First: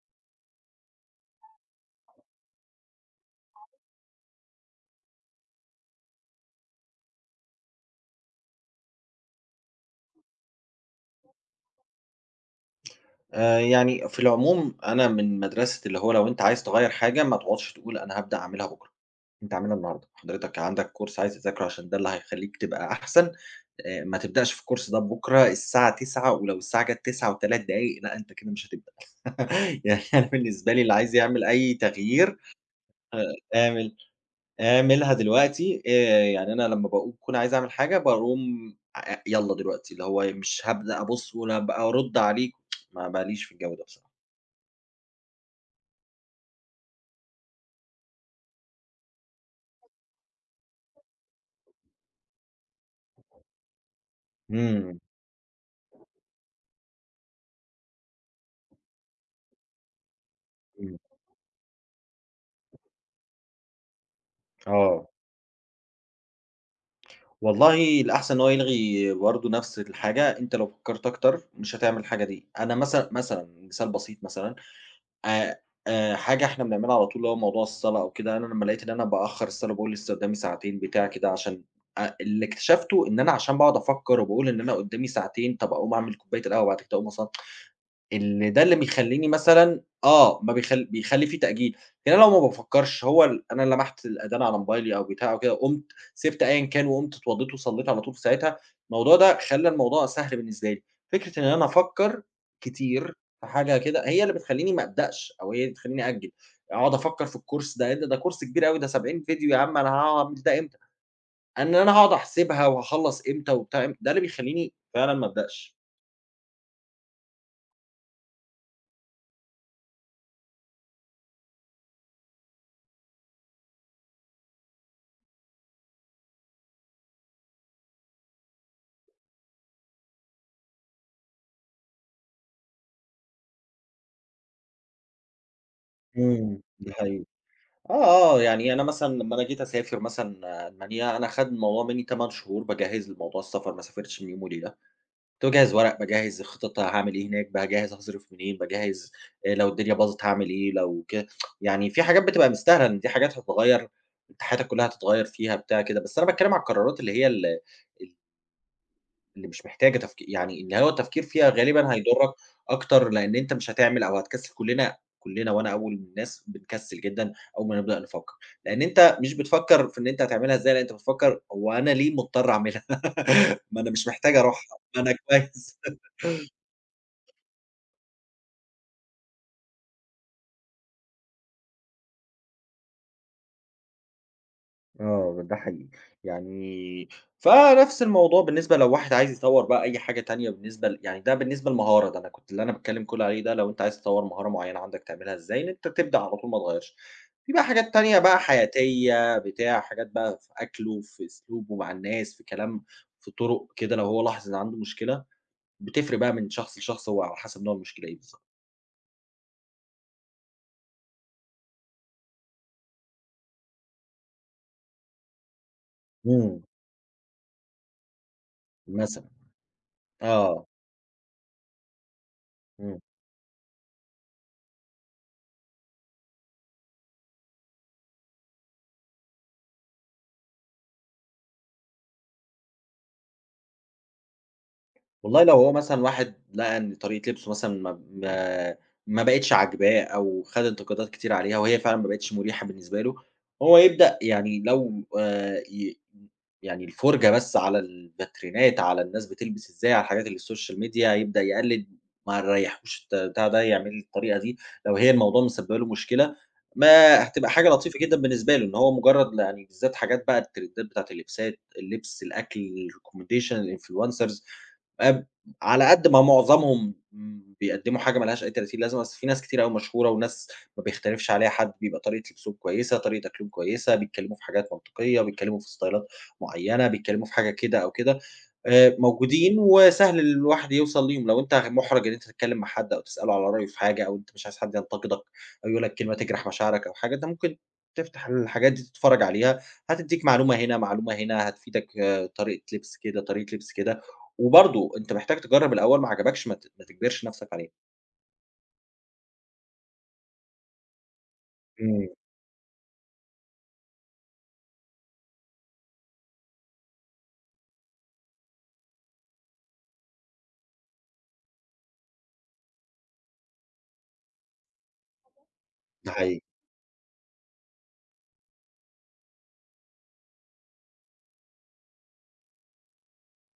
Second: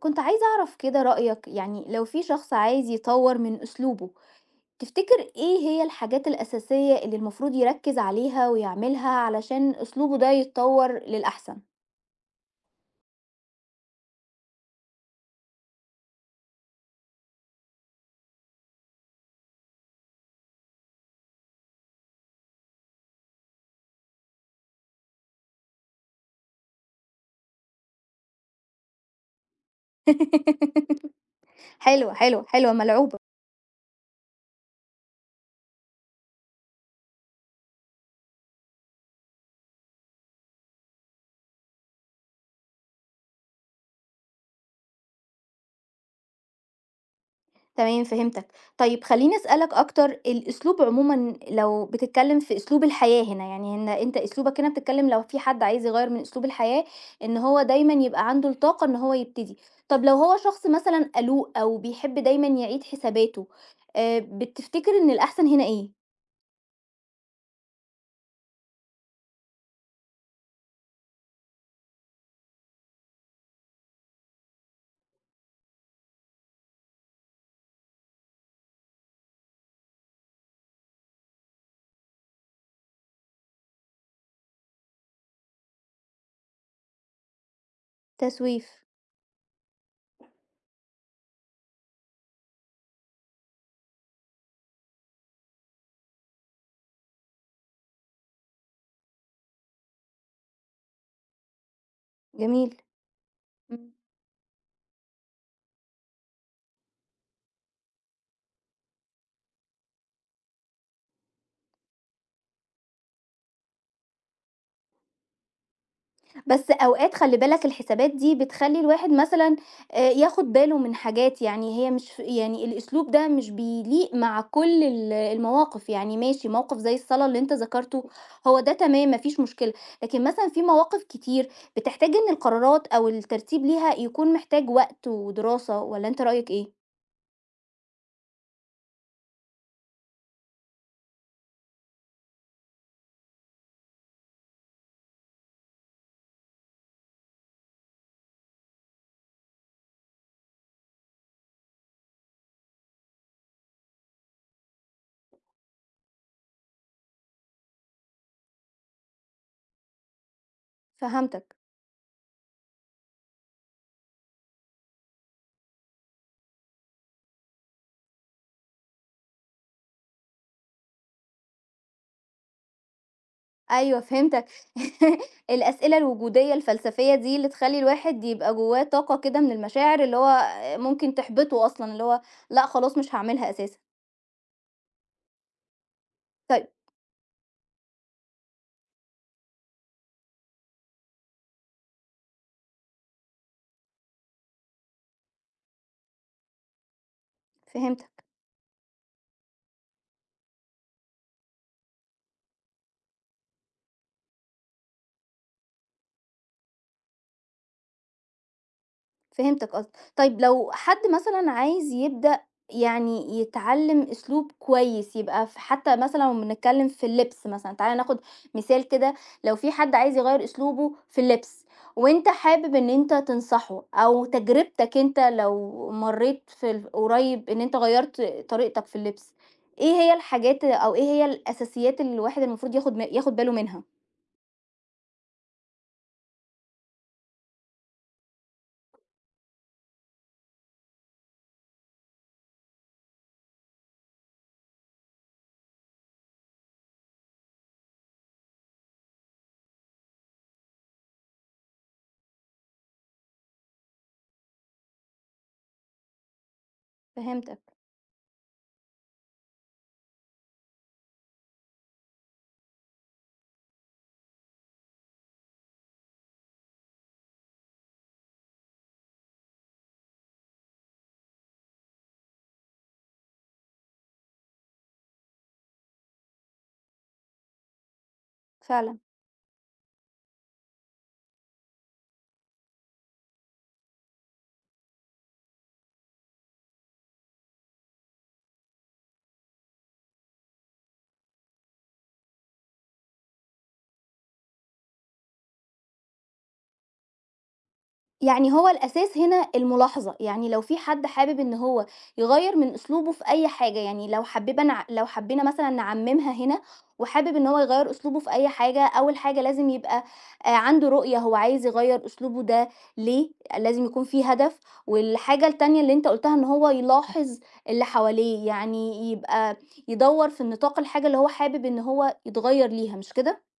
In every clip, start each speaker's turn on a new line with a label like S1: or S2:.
S1: كنت عايزة أعرف كده رأيك لو في شخص عايز يطور من أسلوبه تفتكر إيه هي الحاجات الأساسية اللي المفروض يركز عليها ويعملها علشان أسلوبه ده يتطور للأحسن؟
S2: يعني في العموم أنا من مدرسة اللي هو لو أنت عايز تغيّر حاجة ما تقعدش تقول أنا هابدأ أعملها بكرة، أنت اعملها النهارده، حضرتك عندك كورس عايز تذاكره عشان ده اللي هيخلّيك تبقى أحسن، ما تبدأش في الكورس ده بكرة الساعة 09:00 ولو الساعة جات 09:03 لأ أنت كده مش هتبدأ. يعني أنا بالنسبة لي اللي عايز يعمل أي
S1: حلوة
S2: تغيير
S1: حلوة حلوة ملعوبة.
S2: اعمل اعملها دلوقتي، يعني أنا لمّا باقوم باكون عايز أعمل حاجة باقوم يالّا دلوقتي، اللي هو مش هابدأ أبُص ولا هابقى أرُد عليك ما ليش في الجو ده بصراحة.
S1: تمام فهمتك. طيب خلّيني أسألك أكتر، الأسلوب عمومًا لو بتتكلم في أسلوب الحياة هنا، يعني إن أنت أسلوبك هنا
S2: إمم،
S1: بتتكلم لو في حد عايز يغيّر من أسلوب الحياة، إن هو دايمًا يبقى عنده الطاقة إن هو يبتدي. طب لو هو شخص
S2: إمم.
S1: مثلًا قلوق أو بيحب دايمًا يعيد حساباته، بتفتكر إن
S2: آه.
S1: الأحسن هنا إيه؟
S2: والله الأحسن إن هو يلغي برضه نفس الحاجة، أنت لو فكّرت أكتر مش هتعمل الحاجة دي. أنا مثلًا مثال بسيط مثلًا، آآ حاجة إحنا بنعملها على طول اللي هو موضوع الصلاة أو كده، أنا لمّا لقيت إن أنا بأخّر الصلاة باقول لسه قدّامي ساعتين بتاع كده عشان اللي اكتشفته إن أنا عشان باقعد أفكّر وباقول إن أنا قدّامي ساعتين، طَب أقوم أعمل كوباية القهوة، بعد كده أقوم أصل اللي ده
S1: تسويف.
S2: اللي بيخلّيني مثلًا آه، ما بيخلّي في تأجيل، لكن أنا لو ما بافكّرش هو ال أنا لمحت الأذان على موبايلي أو بتاع أو كده، قُمت سِبت أيًا كان وقُمت اتوضّيت وصلّيت على طول في ساعتها، الموضوع ده خلّى الموضوع سهل بالنسبة لي، فكرة إن أنا أفكّر
S1: جميل.
S2: كتير في حاجة
S1: إمم.
S2: كده هي اللي بتخلّيني ما أبدأش أو هي اللي بتخلّيني أأجّل، أقعد أفكّر في الكورس ده كورس كبير أوي ده 70 فيديو يا عم أنا هاقعد أعمل ده إمتى، إن أنا هاقعد أحسبها وهاخلّص إمتى وبتاع إمتى، ده اللي بيخلّيني فعلًا ما أبدأش.
S1: بس أوقات خلّي بالك الحسابات دي بتخلّي الواحد مثلًا ياخد باله من حاجات، يعني هي مش ف يعني الأسلوب ده مش بيليق مع كل المواقف، يعني ماشي موقف زي الصلاة اللي أنت ذكرته، هو ده تمام ما فيش مشكلة، لكن مثلًا في مواقف كتير بتحتاج إن القرارات أو الترتيب ليها يكون محتاج وقت ودراسة، والّا أنت رأيك
S2: إمم،
S1: إيه؟
S2: دي حقيقة. آه، آه، يعني أنا مثلًا لمّا أنا جيت أسافر مثلًا ألمانيا، أنا خَد الموضوع منّي 8 شهور باجهّز لموضوع السفر، ما سافرتش من يوم وليلة، كنت باجهّز ورق، باجهّز الخطط هاعمل إيه هناك، باجهّز هاصرف منين، باجهّز لو الدنيا باظت هاعمل إيه، لو كده يعني في حاجات بتبقى مستاهلة إن دي حاجات هتتغيّر، أنت حياتك كلّها هتتغيّر فيها بتاع كده، بس أنا باتكلّم على القرارات اللي هي ال ال اللي مش محتاجة تفكي يعني اللي هو التفكير فيها
S1: فهمتك.
S2: غالبًا هيضرك أكتر، لإن أنت مش هتعمل أو هتكسل كلنا وأنا أول من الناس بنكسل جدًا أول ما نبدأ نفكر، لإن أنت مش بتفكر في إن أنت هتعملها إزاي، لأ أنت بتفكر هو أنا ليه مضطر أعملها؟ ما أنا
S1: أيوه
S2: مش محتاج
S1: فهمتك.
S2: أروحها، ما أنا كويس.
S1: الأسئلة الوجودية الفلسفية دي اللي تخلّي الواحد يبقى جوّاه طاقة كده من المشاعر اللي هو ممكن تحبطه أصلًا، اللي هو لأ خلاص مش هاعملها أساسًا.
S2: آه، ده حقيقي.
S1: طيب
S2: يعني فنفس الموضوع بالنسبة لو واحد عايز يطوّر بقى أي حاجة تانية بالنسبة يعني ده بالنسبة للمهارة، ده أنا كنت اللي أنا باتكلّم كل عليه ده لو أنت عايز تطوّر مهارة معيّنة عندك تعملها إزاي، إن أنت تبدأ على طول ما تغيّرش. في بقى حاجات تانية
S1: فهمتك.
S2: بقى حياتية بتاع، حاجات بقى في أكله، في أسلوبه مع الناس، في كلام، في طُرق كده لو هو لاحظ إن عنده مشكلة، بتفرق بقى من شخص لشخص هو على حسب نوع المشكلة إيه بالضبط.
S1: فهمتك قصدك. طيب لو حد مثلًا عايز يبدأ يعني يتعلّم أسلوب كويس، يبقى ف حتى مثلًا لو
S2: إمم،
S1: بنتكلّم في اللبس مثلًا، تعالَ ناخد مثال كده،
S2: مثلًا.
S1: لو في حد عايز يغيّر
S2: آه،
S1: أسلوبه في اللبس وأنت حابب إن
S2: إمم.
S1: أنت تنصحه، أو تجربتك أنت لو مرّيت في ال قريب إن أنت غيّرت طريقتك في اللبس، إيه هي الحاجات أو إيه هي الأساسيات اللي الواحد المفروض ياخد باله منها؟
S2: والله لو هو مثلًا واحد لقى إن طريقة لبسه مثلًا ما بقِتش عاجباه أو خَد انتقادات كتير عليها وهي فعلًا ما بقِتش مُريحة بالنسبة له، هو يبدأ يعني لو ي يعني الفُرجة بس على الباترينات، على الناس بتلبس إزاي، على الحاجات اللي السوشيال ميديا، يبدأ يقلِّد ما يريّحوش بتاع ده، يعمل الطريقة دي، لو هي الموضوع مسبّبة له مشكلة، ما هتبقى حاجة
S1: فهمتك.
S2: لطيفة جدًا بالنسبة له، إن هو مُجرّد يعني بالذات حاجات بقى الترندات بتاعة اللبسات، اللبس، الأكل، الrecommendation، الinfluencers آآ على قد ما معظمهم بيقدّموا حاجة ما لهاش أي تماثيل لازمة، بس في ناس كتير أوي مشهورة وناس ما بيختلفش عليها حد، بيبقى طريقة لبسهم كويسة، طريقة أكلهم كويسة، بيتكلّموا في حاجات منطقية، بيتكلّموا في ستايلات معيّنة، بيتكلّموا في حاجة كده أو كده،
S1: فعلًا.
S2: موجودين وسهل الواحد يوصل ليهم، لو أنت مُحرَج إن أنت تتكلّم مع حد أو تسأله على رأيه في حاجة أو أنت مش عايز حد ينتقدك أو يقول لك كلمة تجرح مشاعرك أو حاجة، أنت ممكن تفتح الحاجات دي تتفرّج عليها، هتدّيك معلومة هنا، معلومة هنا، هتفيدك طريقة لبس كده، طريقة لبس كده. وبرضه أنت محتاج تجرّب الأول، ما عجبكش ما تجبرش نَفْسك عليه.
S1: يعني هو الأساس هنا الملاحظة، يعني لو في حد حابب إن هو
S2: إمم،
S1: يغيّر من أسلوبه في أي حاجة، يعني لو حبّيبة نع لو حبّينا مثلًا نعمّمها هنا وحابب إن هو يغيّر أسلوبه في أي حاجة، أول حاجة لازم يبقى عنده رؤية هو عايز يغيّر أسلوبه ده ليه، لازم يكون في هدف، والحاجة التانية اللي أنت
S2: ده
S1: قُلتها
S2: حقيقي.
S1: إن هو يلاحظ اللي حواليه، يعني يبقى يدوّر في النطاق الحاجة اللي هو حابب إن هو يتغيّر ليها، مش كده؟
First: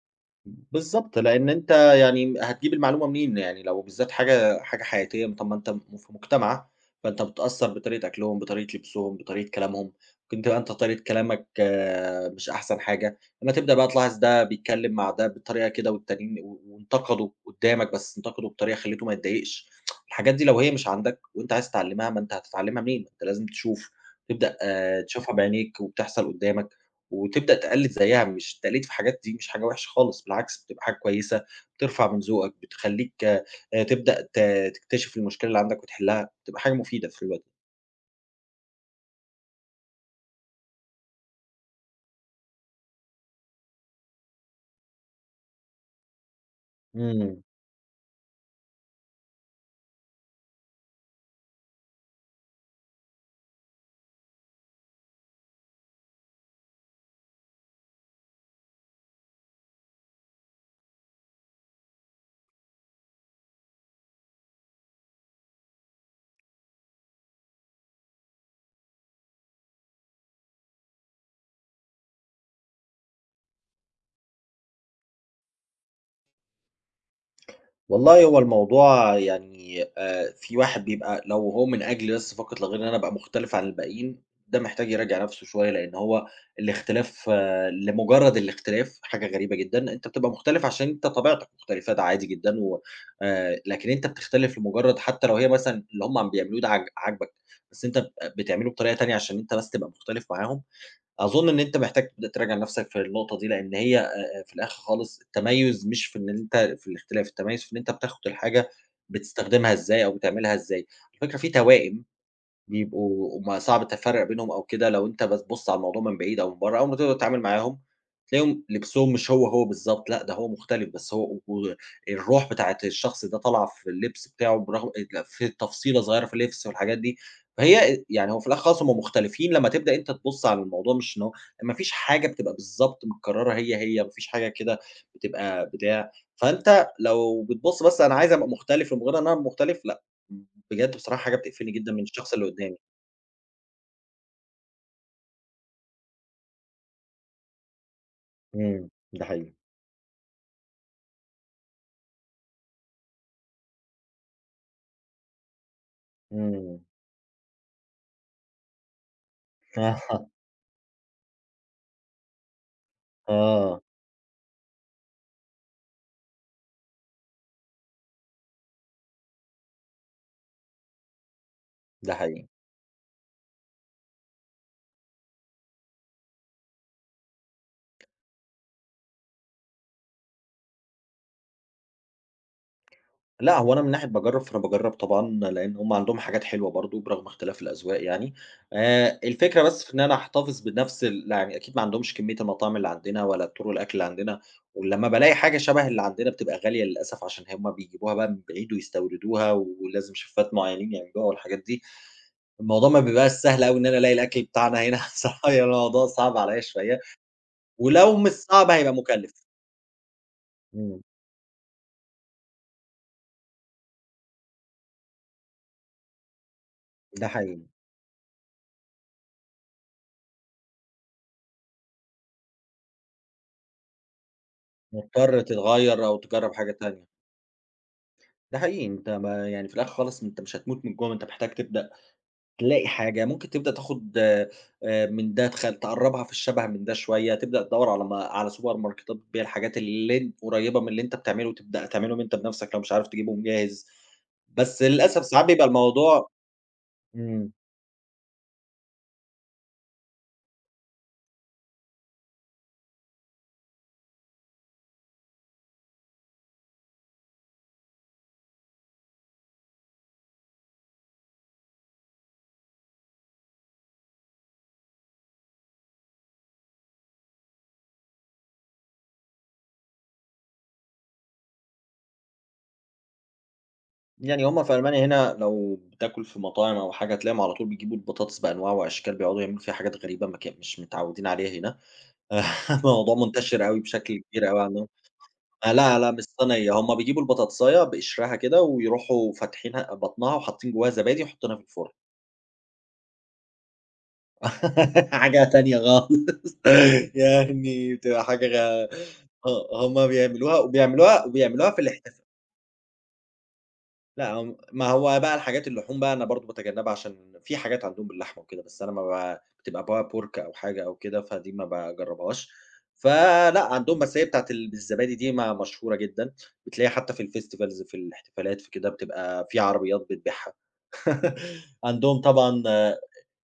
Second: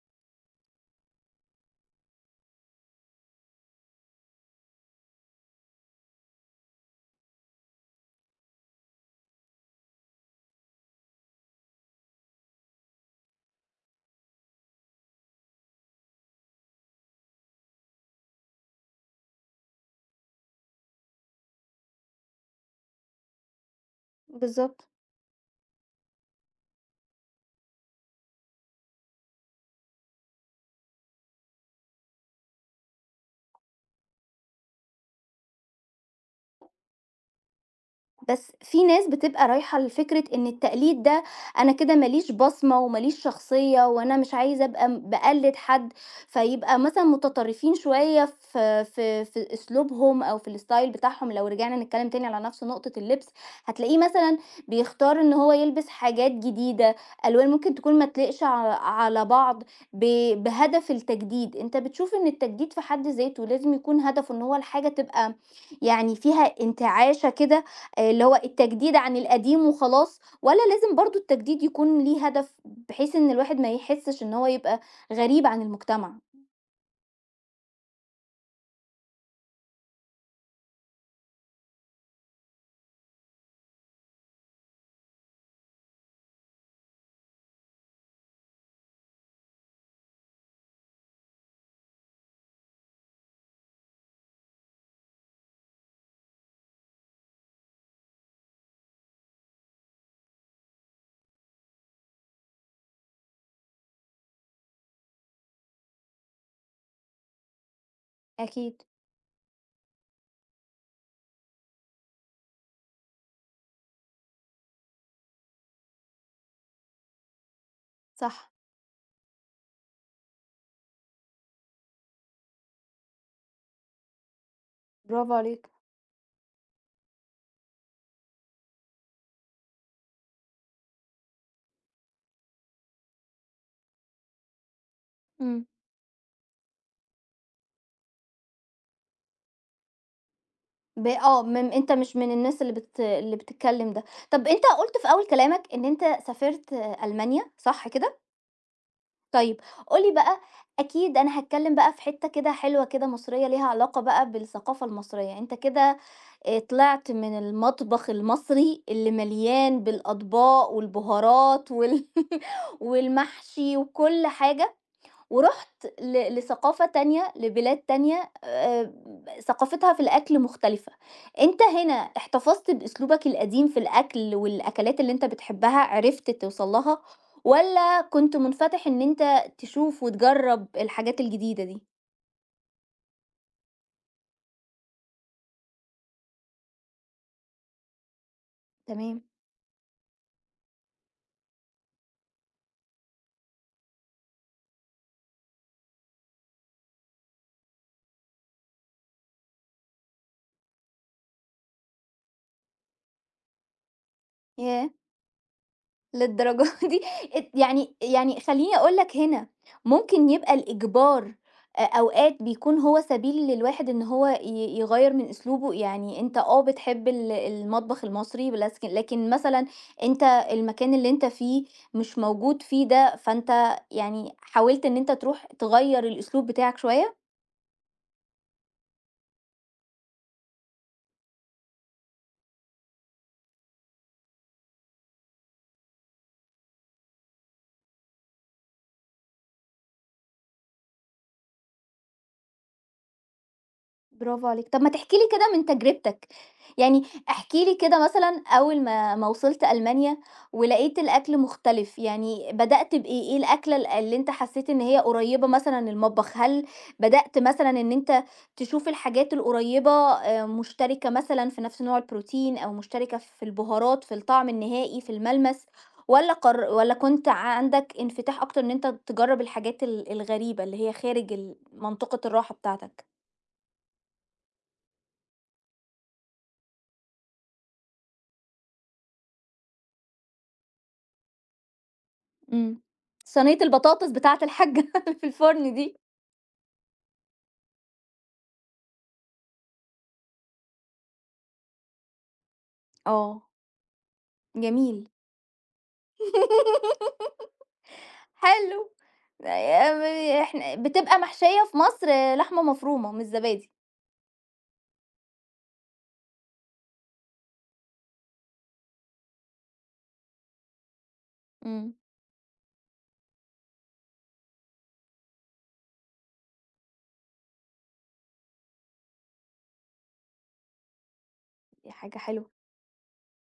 S2: بالضبط، لإن أنت يعني هتجيب المعلومة منين يعني لو بالذات حاجة حياتية طب ما أنت في مجتمع، فأنت بتأثّر بطريقة أكلهم، بطريقة لبسهم، بطريقة كلامهم، ممكن تبقى أنت طريقة كلامك آه، مش أحسن حاجة، لمّا تبدأ بقى تلاحظ ده بيتكلم مع ده بطريقة كده والتانيين وانتقدوا قدّامك بس انتقدوا بطريقة خلّيته ما يتضايقش، الحاجات دي لو هي مش عندك وأنت عايز تتعلمها ما أنت هتتعلمها منين؟ ما أنت لازم تشوف، تبدأ
S1: بالضبط.
S2: آه، تشوفها بعينيك وبتحصل قدّامك. وتبدأ تقلِّد زيّها، مش التقليد في الحاجات دي مش حاجة وِحشة خالص، بالعكس بتبقى حاجة كويسة، بترفع من ذوقك، بتخلّيك تبدأ تكتشف المشكلة اللي عندك وتحلّها، بتبقى حاجة مفيدة في الوقت ده.
S1: بس في ناس بتبقى رايحة لفكرة إن التقليد ده أنا كده ماليش بصمة وماليش شخصية وأنا مش عايزة أبقى بقلد حد، فيبقى مثلا
S2: إمم.
S1: متطرفين شوية في أسلوبهم أو في الستايل بتاعهم. لو رجعنا نتكلم تاني على نفس نقطة اللبس هتلاقيه مثلا بيختار إن هو يلبس حاجات جديدة، ألوان ممكن تكون ما تليقش على بعض بهدف التجديد. أنت بتشوف إن التجديد في حد ذاته لازم يكون هدفه إن هو الحاجة تبقى يعني فيها انتعاشة كده، اللي هو التجديد عن القديم وخلاص، والّا لازم برضه التجديد يكون ليه هدف، بحيث إن الواحد ما يحسّش إن هو يبقى غريب عن المجتمع؟
S2: والله هو الموضوع يعني في واحد بيبقى لو هو من أجل بس فقط لا غير إن أنا أبقى مختلف عن الباقيين، ده محتاج يراجع نفسه شوية، لإن هو الاختلاف آه، لمجرد الاختلاف حاجة غريبة جدًا، أنت بتبقى مختلف عشان أنت طبيعتك مختلفة ده عادي جدًا و لكن أنت بتختلف لمجرد حتى لو هي مثلًا اللي هم عم بيعملوه ده عاجبك، بس أنت بتبقى بتعمله بطريقة تانية عشان أنت بس تبقى مختلف معاهم، أظن إن أنت محتاج تبدأ تراجع نَفْسك في النقطة دي، لإن هي في الآخر خالص التميُّز مش في إن أنت في الاختلاف، التميُّز في إن أنت بتاخد الحاجة
S1: أكيد.
S2: بتستخدمها إزاي أو بتعملها إزاي. على فكرة في توائم بيبقوا ما صعب تفرّق بينهم أو كده لو أنت بتبُص على الموضوع من بعيد أو من برّه، أول ما تقعد تتعامل معاهم
S1: صح.
S2: تلاقيهم لبسهم مش هو، هو بالضبط، لأ ده هو مختلف، بس هو و الروح بتاعة الشخص ده طالعة في اللبس بتاعه برغم
S1: برافو
S2: في
S1: عليك.
S2: تفصيلة صغيّرة في اللبس والحاجات دي، فهي يعني هو في الآخر خالص هم مختلفين لمّا تبدأ أنت تبُص على الموضوع مش إن هو ما فيش حاجة بتبقى بالضبط متكرّرة هي، ما فيش حاجة كده
S1: إمم.
S2: بتبقى بتاع، فأنت لو بتبُص بس أنا عايز أبقى مختلف لمجرّد إن أنا مختلف لأ. بجد
S1: ب
S2: بصراحة حاجة
S1: آه، م
S2: بتقفلني
S1: أنت
S2: جدًا من
S1: مش من
S2: الشخص اللي
S1: الناس
S2: قدّامي.
S1: اللي بتتكلّم ده. طَب أنت قُلت في أول كلامك إن أنت سافرت آه، ألمانيا، صح كده؟
S2: إمم، ده حقيقي،
S1: طيب قُل لي بقى أكيد أنا هاتكلّم بقى في حتّة كده حلوة كده مصرية ليها علاقة بقى بالثقافة المصرية، أنت كده
S2: إمم،
S1: طلعت من المطبخ المصري اللي مليان بالأطباق والبهارات والمحشي
S2: آه،
S1: وكل حاجة ورُحت لثقافة تانية، لبلاد تانية، ثقافتها في الأكل مختلفة. أنت هنا
S2: ده حقيقي.
S1: احتفظت بأسلوبك القديم في الأكل والأكلات اللي أنت بتحبها، عرفت توصل لها، والّا كنت منفتح إن أنت تشوف وتجرّب الحاجات الجديدة دي؟
S2: لأ، هو أنا من ناحية باجرّب، فأنا باجرّب طبعًا لإن هُم عندهم حاجات حلوة برضه برغم اختلاف الأذواق يعني،
S1: تمام.
S2: الفكرة بس في إن أنا أحتفظ بنفس لا، يعني أكيد ما عندهمش كمية المطاعم اللي عندنا ولا طُرق الأكل اللي عندنا، ولمّا بالاقي حاجة شبه اللي عندنا بتبقى غالية للأسف عشان هُم بيجيبوها بقى من بعيد ويستوردوها ولازم شيفات معيّنين يعملوها والحاجات دي، الموضوع ما بيبقاش سهل أوي إن أنا ألاقي الأكل بتاعنا
S1: ياه!
S2: هنا، صراحة يعني الموضوع صعب عليّا
S1: للدرجة
S2: شوية.
S1: دي. ات يعني
S2: ولو مش
S1: يعني
S2: صعب
S1: خلّيني
S2: هيبقى
S1: أقول لك
S2: مكلّف.
S1: هنا، ممكن يبقى
S2: إمم،
S1: الإجبار أوقات بيكون هو سبيل للواحد إن هو يغيّر من أسلوبه، يعني أنت آه بتحب
S2: ده حقيقي، إمم.
S1: المطبخ المصري بلسك، لكن مثلًا أنت المكان اللي أنت فيه مش موجود فيه ده، فأنت يعني حاولت إن أنت
S2: مضطر
S1: تروح تغيّر
S2: تتغيّر أو
S1: الأسلوب
S2: تجرّب حاجة
S1: بتاعك
S2: تانية.
S1: شوية؟
S2: ده حقيقي أنت ما يعني في الآخر خالص أنت مش هتموت من الجوع، أنت محتاج تبدأ تلاقي حاجة ممكن تبدأ تاخد من ده تقرّبها في الشَبَه من ده شوية، تبدأ تدوّر على ما على سوبر ماركتات بتبيع الحاجات اللي قريّبة من اللي أنت بتعمله، تبدأ تعملهم أنت بنَفْسك لو مش عارف تجيبهم جاهز.
S1: برافو عليك. طب
S2: بس
S1: ما تحكي لي
S2: للأسف ساعات
S1: كده من
S2: بيبقى
S1: تجربتك،
S2: الموضوع
S1: يعني
S2: إمم.
S1: احكِ لي كده مثلًا أول ما وصلت ألمانيا ولقيت الأكل مختلف، يعني بدأت بإيه؟ إيه الأكلة اللي أنت حسيت إن هي قريبة مثلًا للمطبخ؟ هل بدأت مثلًا إن أنت تشوف الحاجات القريبة مشتركة مثلًا في نفس نوع البروتين، أو مشتركة في البهارات، في الطعم النهائي، في الملمس، والّا كنت عندك انفتاح أكتر إن أنت تجرب الحاجات الغريبة اللي هي خارج منطقة الراحة بتاعتك؟
S2: يعني هم في ألمانيا هنا لو بتاكل في مطاعم أو حاجة تلاقيهم على طول بيجيبوا البطاطس بأنواع وأشكال بيقعدوا يعملوا فيها حاجات غريبة ما كان مش متعودين عليها هنا
S1: إمم.
S2: الموضوع
S1: صينية
S2: منتشر أوي
S1: البطاطس
S2: بشكل
S1: بتاعة
S2: كبير أوي
S1: الحاجة
S2: عندهم
S1: اللي في
S2: آه،
S1: الفرن دي.
S2: لا، لا مش صينية هم بيجيبوا البطاطساية بقشرها كده ويروحوا فاتحينها بطنها وحاطين جواها زبادي وحاطينها في الفرن
S1: آه، جميل.
S2: حاجة تانية خالص يعني بتبقى حاجة
S1: حلو.
S2: آه، هم بيعملوها
S1: إحنا بتبقى
S2: وبيعملوها
S1: محشية
S2: وبيعملوها
S1: في
S2: في الاحتفالات
S1: مصر لحمة مفرومة مش زبادي.
S2: لأ، هم ما هو بقى الحاجات اللحوم بقى أنا برضه باتجنبها عشان في حاجات عندهم باللحمة وكده، بس أنا ما ب بتبقى بقى pork أو حاجة أو كده، فدي ما
S1: إمم،
S2: باجربهاش. فلأ، عندهم بس هي بتاعة بالزبادي دي ما مشهورة جدًا، بتلاقيها حتى في الfestivals في الاحتفالات في كده بتبقى في عربيات بتبيعها.
S1: دي حاجة
S2: عندهم
S1: حلوة.
S2: طبعًا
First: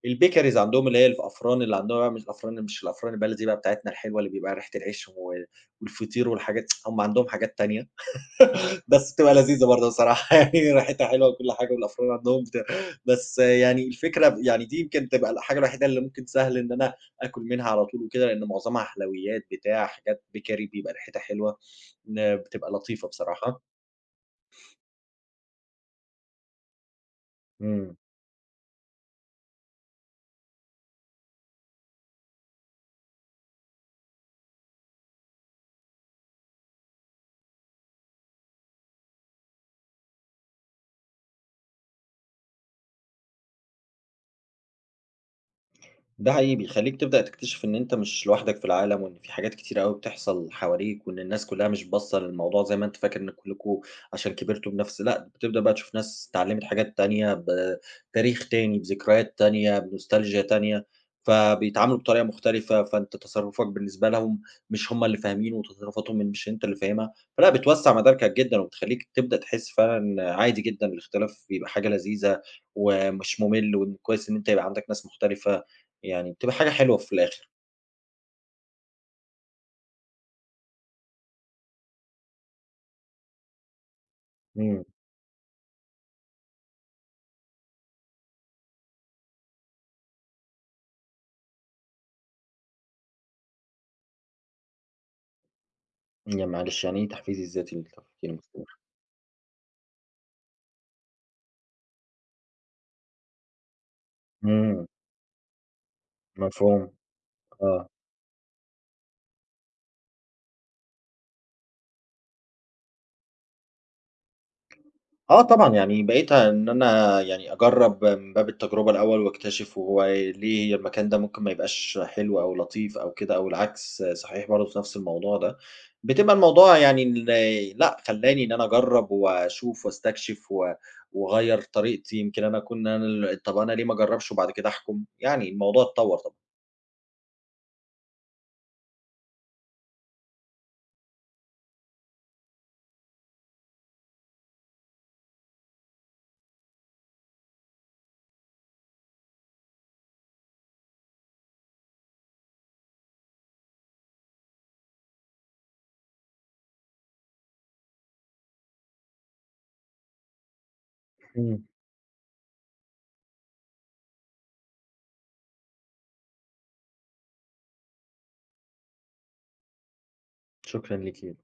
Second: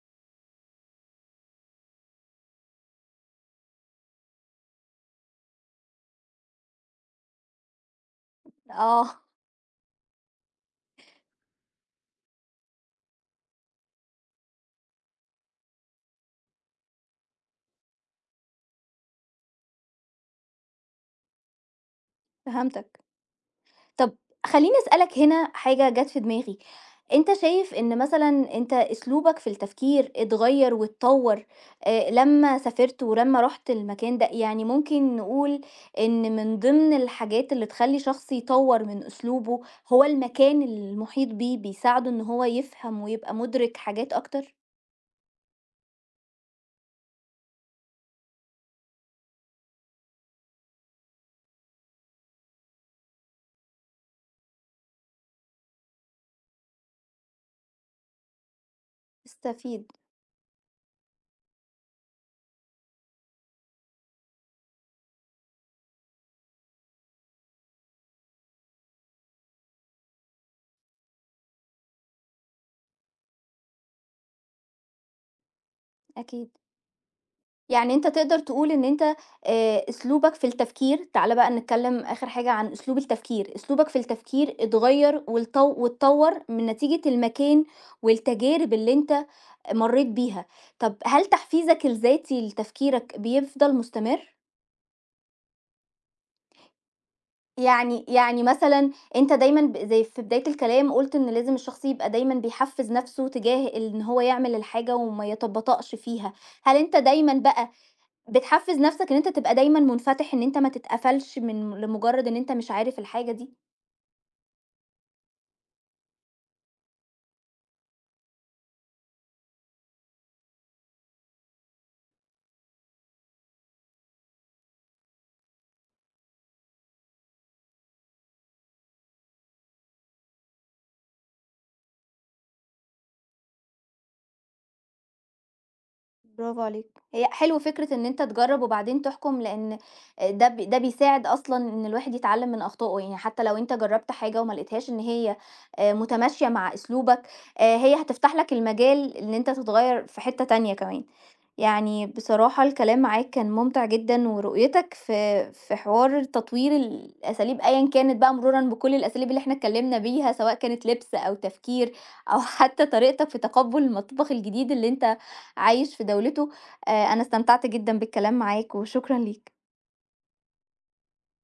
S2: الbakeries عندهم اللي هي الأفران اللي عندهم بقى مش الأفران مش الأفران البلدي بقى بتاعتنا الحلوة اللي بيبقى ريحة العيش و والفطير والحاجات هم عندهم حاجات تانية. بس
S1: آه،
S2: بتبقى لذيذة برضه بصراحة يعني ريحتها حلوة وكل حاجة والأفران عندهم بتاع بس يعني الفكرة يعني دي يمكن تبقى الحاجة الوحيدة اللي ممكن سهل إن أنا آكل منها على طول وكده لأن معظمها حلويات بتاع حاجات بيكري بيبقى ريحتها حلوة إن بتبقى
S1: فهمتك.
S2: لطيفة بصراحة.
S1: طب خلّيني أسألك هنا حاجة جات في دماغي، أنت شايف
S2: إمم.
S1: إن مثلًا أنت أسلوبك في التفكير اتغيّر واتطوّر لمّا سافرت ولمّا رُحت المكان ده؟ يعني ممكن نقول إن من ضمن الحاجات اللي تخلّي شخص يطوّر من أسلوبه هو المكان اللي المحيط بيه، بيساعده إن هو يفهم ويبقى مُدرك حاجات أكتر؟
S2: ده حقيقي بيخلّيك تبدأ تكتشف إن أنت مش لوحدك في العالم، وإن في حاجات كتيرة أوي بتحصل حواليك، وإن الناس كلّها مش باصة للموضوع زي ما أنت فاكر إن كلّكم عشان كبرتوا بنفس لأ، بتبدأ بقى تشوف ناس اتعلّمت حاجات تانية، بتاريخ تاني، بذكريات تانية،
S1: استفيد.
S2: بنوستالجيا تانية، فبيتعاملوا بطريقة مختلفة، فأنت تصرُّفك بالنسبة لهم مش هم اللي فاهمينه، وتصرُّفاتهم مش أنت اللي فاهمها، فلأ بتوسّع مداركك جدًا، وبتخلّيك تبدأ تحس فعلًا إن عادي جدًا الاختلاف بيبقى حاجة لذيذة، ومش مُمِل، وإن كويس إن أنت يبقى عندك ناس مختلفة. يعني
S1: أكيد.
S2: بتبقى حاجة حلوة في الآخر.
S1: يعني أنت تقدر تقول إن أنت أسلوبك في التفكير، تعالَ بقى نتكلم آخر حاجة عن أسلوب التفكير، أسلوبك في التفكير
S2: إمم،
S1: اتغيّر واتطوّر من نتيجة المكان والتجارب اللي أنت مرّيت بيها. طب هل تحفيزك الذاتي لتفكيرك بيفضل مستمر؟
S2: يعني معلش يعني إيه تحفيزي الذاتي
S1: يعني
S2: للتفكير
S1: يعني
S2: المستمر؟
S1: مثلًا أنت دايمًا زي في بداية الكلام قُلت إن لازم الشخص يبقى دايمًا بيحفّز نَفْسه تجاه إن هو يعمل
S2: إمم،
S1: الحاجة وما يتبطأش فيها، هل
S2: مفهوم،
S1: أنت دايمًا بقى
S2: آه.
S1: بتحفّز نَفْسك إن أنت تبقى دايمًا مُنفتح، إن أنت ما تتقفلش من لمُجرّد إن أنت مش عارف الحاجة دي،
S2: آه طبعًا، يعني بقيت إن أنا يعني أجرّب من باب التجربة الأول وأكتشف هو ليه المكان ده ممكن ما يبقاش حلو أو لطيف أو كده أو العكس صحيح برضه في نفس الموضوع ده، بتبقى الموضوع يعني لأ، خلّاني إن أنا أجرّب وأشوف وأستكشف و وأغيّر طريقتي، يمكن أنا أكون أنا ال طَب أنا ليه ما أجرّبش وبعد كده أحكُم؟ يعني الموضوع اتطوّر طبعًا.
S1: برافو عليك. هي حلو فكرة إن أنت تجرّب وبعدين تحكُم، لإن ده ده بيساعد أصلًا إن الواحد يتعلّم من أخطائه، يعني حتّى لو أنت جرّبت حاجة وما لقيتهاش إن هي متماشية مع أسلوبك، هي هتفتح لك المجال إن أنت تتغيّر في حتّة تانية كمان. يعني بصراحة الكلام معاك كان ممتع جدًا، ورؤيتك في حوار تطوير الأساليب أيًا كانت بقى، مرورًا بكل الأساليب اللي إحنا اتكلمنا بيها، سواء كانت لبس أو
S2: إمم،
S1: تفكير أو حتى طريقتك في تقبُّل المطبخ الجديد اللي أنت عايش في دولته، أنا استمتعت جدًا بالكلام معاك وشكرًا ليك.
S2: شكرًا ليكِ.